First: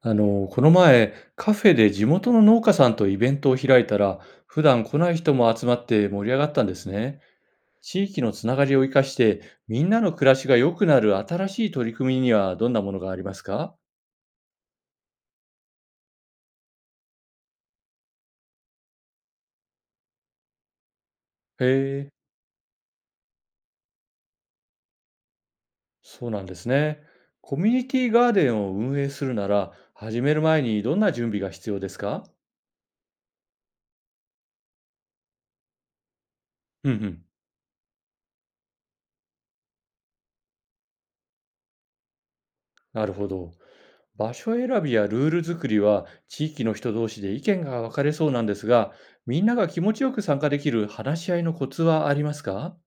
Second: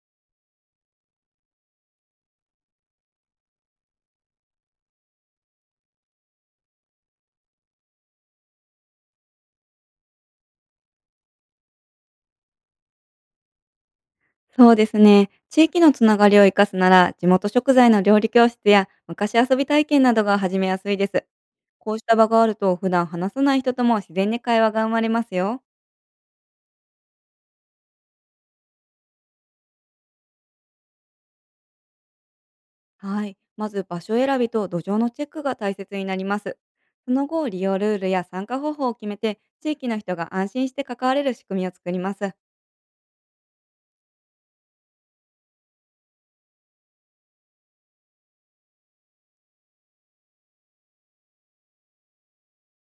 この前、カフェで地元の農家さんとイベントを開いたら、普段来ない人も集まって盛り上がったんですね。地域のつながりを生かして、みんなの暮らしが良くなる新しい取り組みにはどんなものがありますか？そうですね。地域のつながりを生かすなら、地元食材の料理教室や昔遊び体験などが始めやすいです。へこうしえ、た場があると、普段話さない人とも自然に会話が生まれますよ。そうなんですね。コミュニティガーデンを運営するなら、始める前にどんな準備が必要ですか？はい。まず場所選びと土壌のチェックが大切になります。うんうそん、の後、利用ルールや参加方法を決めて、地域の人が安心して関われる仕組みを作ります。なるほど。場所選びやルール作りは地域の人同士で意見が分かれそうなんですが、みんなが気持ちよく参加できる話し合いのコツはありますか？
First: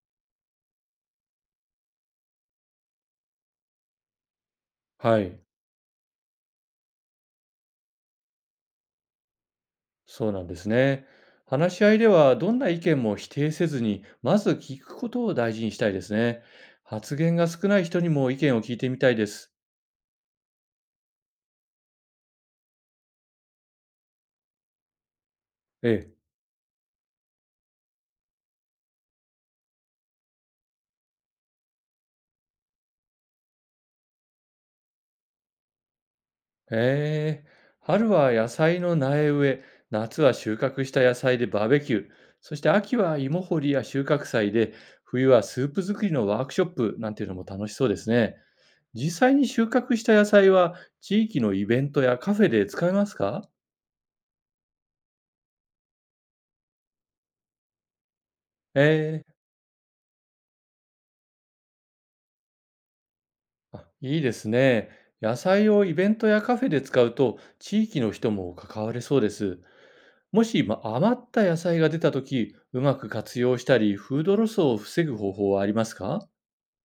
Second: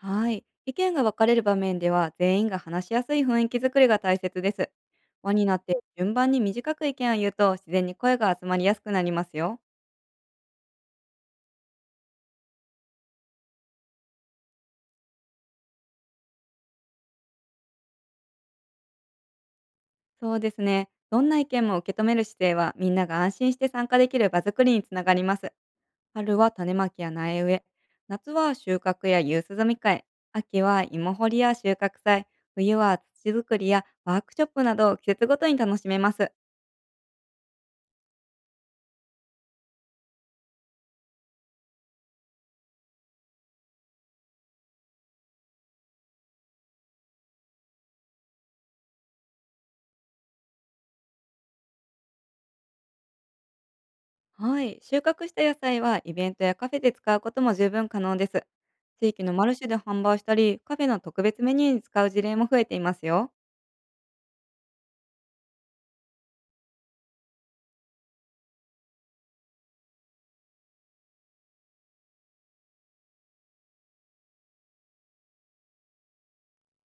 はい。意見が分かれる場面では、全員が話しやすい雰囲気作りが大切です。は輪い。になって順番に短く意見を言うと、自然に声が集まりやすくなりますよ。そうなんですね。話し合いではどんな意見も否定せずに、まず聞くことを大事にしたいですね。発言が少ない人にも意見を聞いてみたいです。そうですね。どんな意見も受け止める姿勢は、みんなが安心して参加できる場作りにつながります。ええ。春は種まきや苗植え、夏は収穫や夕涼み会、秋は芋掘りや収穫祭、冬は土作りやワークショップなどを季節ごとに楽しめます。へえ、春は野菜の苗植え、夏は収穫した野菜でバーベキュー、そして秋は芋掘りや収穫祭で、冬はスープ作りのワークショップなんていうのも楽しそうですね。実際に収穫した野菜は地域のイベントやカフェで使えますか？はい、収穫した野菜はイベントやカフェで使うことも十分可能です。え地域のえ、マルシェで販売したり、カフェの特別メニューに使う事例も増えていますよ。あいいですね。野菜をイベントやカフェで使うと地域の人も関われそうです。もしま余った野菜が出たとき、うまく活用したり、フードロスを防ぐ方法はありますか？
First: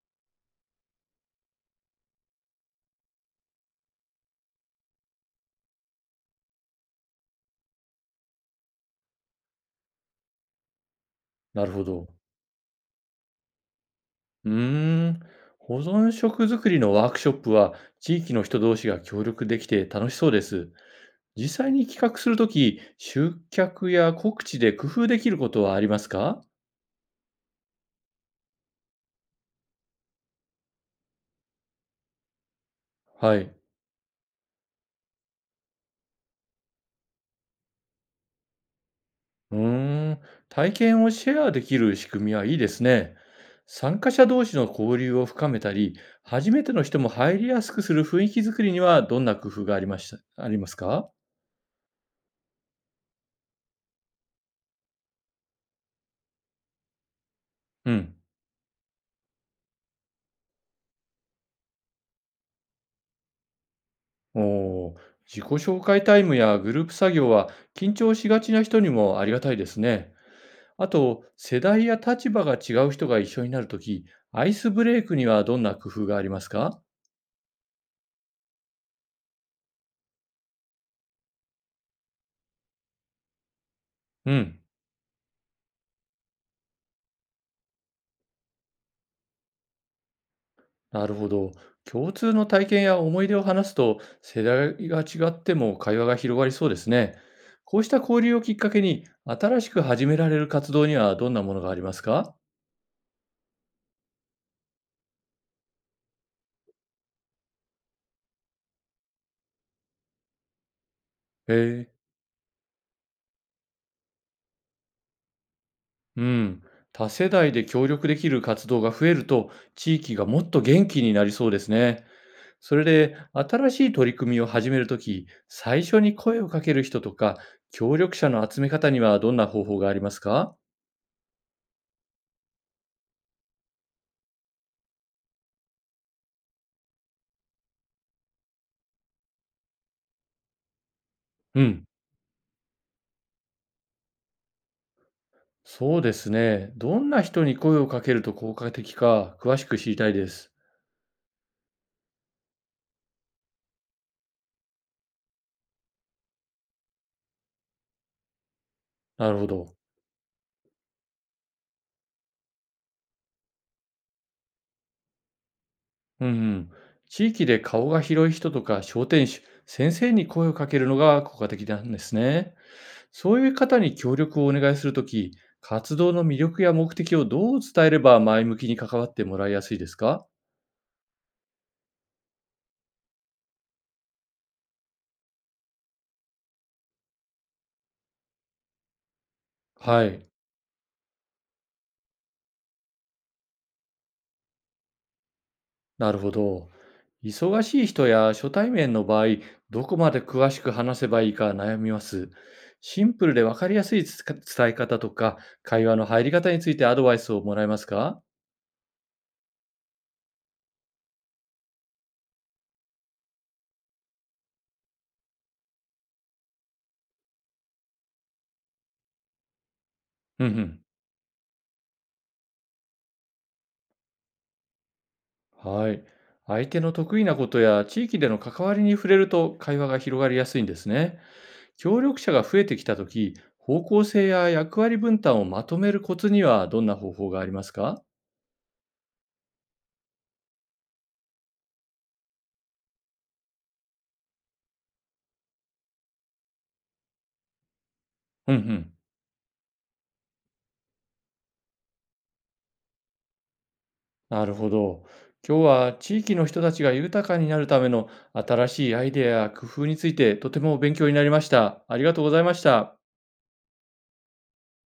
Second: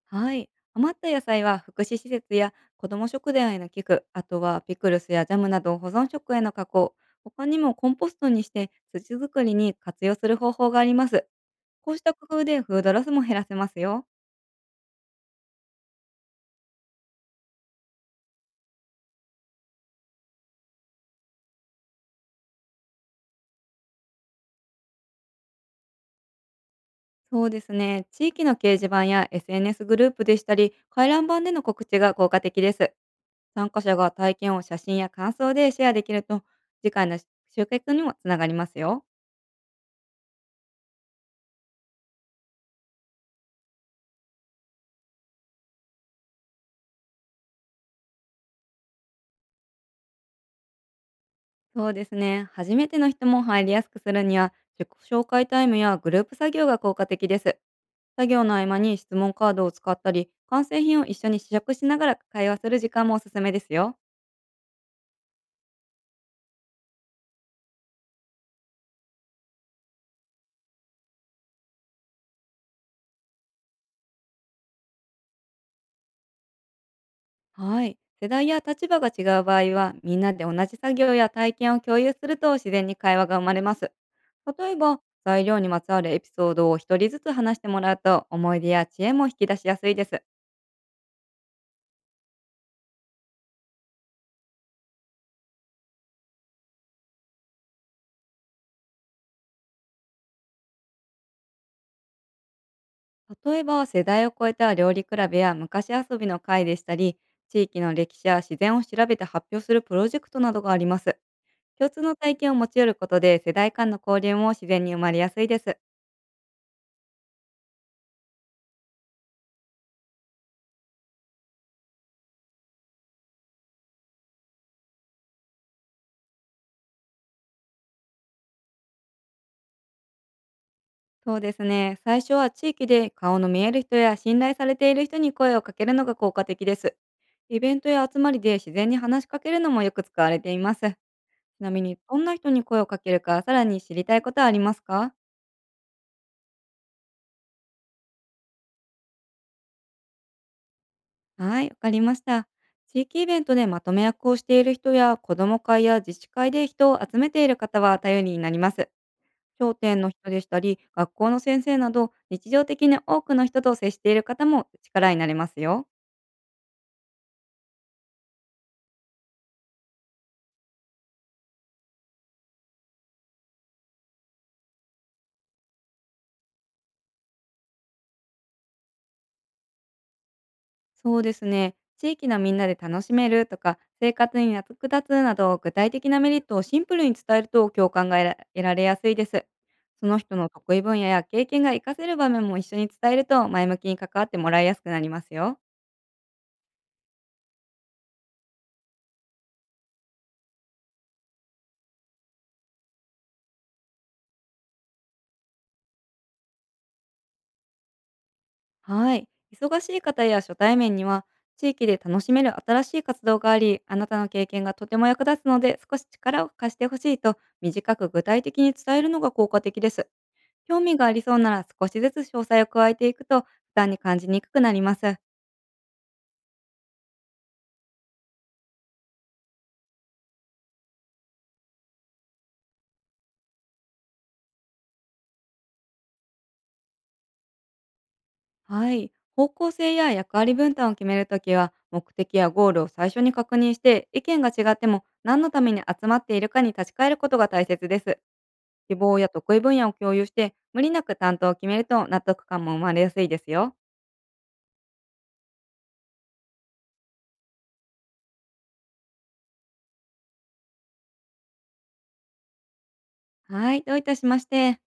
はい、余った野菜は福祉施設や子ども食堂への寄付、あとはピクルスやジャムなど保存食への加工、他にもコンポストにして土作りに活用する方法があります。なるほこうしど。た工夫でフードロスも減らせますよ。うーん。保存食作りのワークショップは、地域の人同士が協力できて楽しそうです。実際に企画するとき、集客や告知で工夫できることはありますか？そうですね、地域の掲示板や SNS グループでしたり、回覧板での告知が効果的です。はい。参加者が体験を写真や感想でシェアできると、次回の集客にもつながりますよ。うーん。体験をシェアできる仕組みはいいですね。参加者同士の交流を深めたり、初めての人も入りやすくする雰囲気作りにはどんな工夫がありました、ありますか？そうですね。初めての人も入りやすくするには、自己紹介タイムやグループ作業が効果的です。うん。作業の合間に質問カードを使ったり、完成品を一緒に試食しながら会話する時間もおすすめですよ。おー、自己紹介タイムやグループ作業は緊張しがちな人にもありがたいですね。あと、世代や立場が違う人が一緒になるとき、アイスブレイクにはどんな工夫がありますか？はい。世代や立場が違う場合は、みんなで同じ作業や体験を共有すると自然に会話が生まれます。うん、例えば、材料にまつわるエピソードを一人ずつ話してもらうと、思い出や知恵も引き出しやすいです。なるほど。共通の体験や思い出を話すと、世代が違っても会話が広がりそうですね。こうした交流をきっかけに、新しく始められる活動にはどんなものがありますか？例えば、世代を超えた料理比べや昔遊びの会でしたり、地域の歴史や自然を調べて発表するプロジェクトなどがあります。へ共通え。の体験を持ち寄ることで、世代間の交流も自然に生まれやすいです。うん。多世代で協力できる活動が増えると、地域がもっと元気になりそうですね。それで、新しい取り組みを始めるとき、最初に声をかける人とか、協力者の集め方にはどんな方法がありますか？そうですね。最初は地域で顔の見える人や信頼されている人に声をかけるのが効果的です。イベントや集まりで自然に話しかけるのもよく使われています。ちうなみん。に、どんな人に声をかけるか、さらに知りたいことはありますか？そうですね。どんな人に声をかけると効果的か、詳しく知りたいです。はい、わかりました。地域イベントでまとめ役をしている人や、子ども会や自治会で人を集めている方は頼りになります。なるほ商ど。店の人でしたり、学校の先生など、日常的に多くの人と接している方も力になれますよ。うんうん。地域で顔が広い人とか、商店主、先生に声をかけるのが効果的なんですね。そういう方に協力をお願いするとき、活動の魅力や目的をどう伝えれば前向きに関わってもらいやすいですか？そうですね。地域のみんなで楽しめるとか、生活に役立つなど、具体的なメリットをシンプルに伝えると共感が得られやすいです。そはのい、人の得意分野や経験が活かせる場面も一緒に伝えると、前向きに関わってもらいやすくなりますよ。なるほど。忙しい人や初対面の場合、どこまで詳しく話せばいいか悩みます。シンプルで分かりやすいつか伝え方とか、会話の入り方についてアドバイスをもらえますか？はい。忙しい方や初対面には、地域で楽しめる新しい活動があり、あなたの経験がとても役立つので、少し力を貸してほしいと、短く具体的に伝えるのが効果的です。う興ん味がありそうなら少しずつ詳細を加えていくと負担に感じにくくなります。うん。はい。相手の得意なことや地域での関わりに触れると会話が広がりやすいんですね。協力者が増えてきたとき、方向性や役割分担をまとめるコツにはどんな方法がありますか？はい。方向性や役割分担を決めるときは、目的やゴールを最初に確認して、意見が違っても何のために集まっているかに立ち返ることが大切です。うんうん。希望や得意分野を共有して、無理なく担当を決めると納得感も生まれやすいですよ。なるほど。今日は地域の人たちが豊かになるための新しいアイデアや工夫についてとても勉強になりました。ありがとうございました。はい。どういたしまして。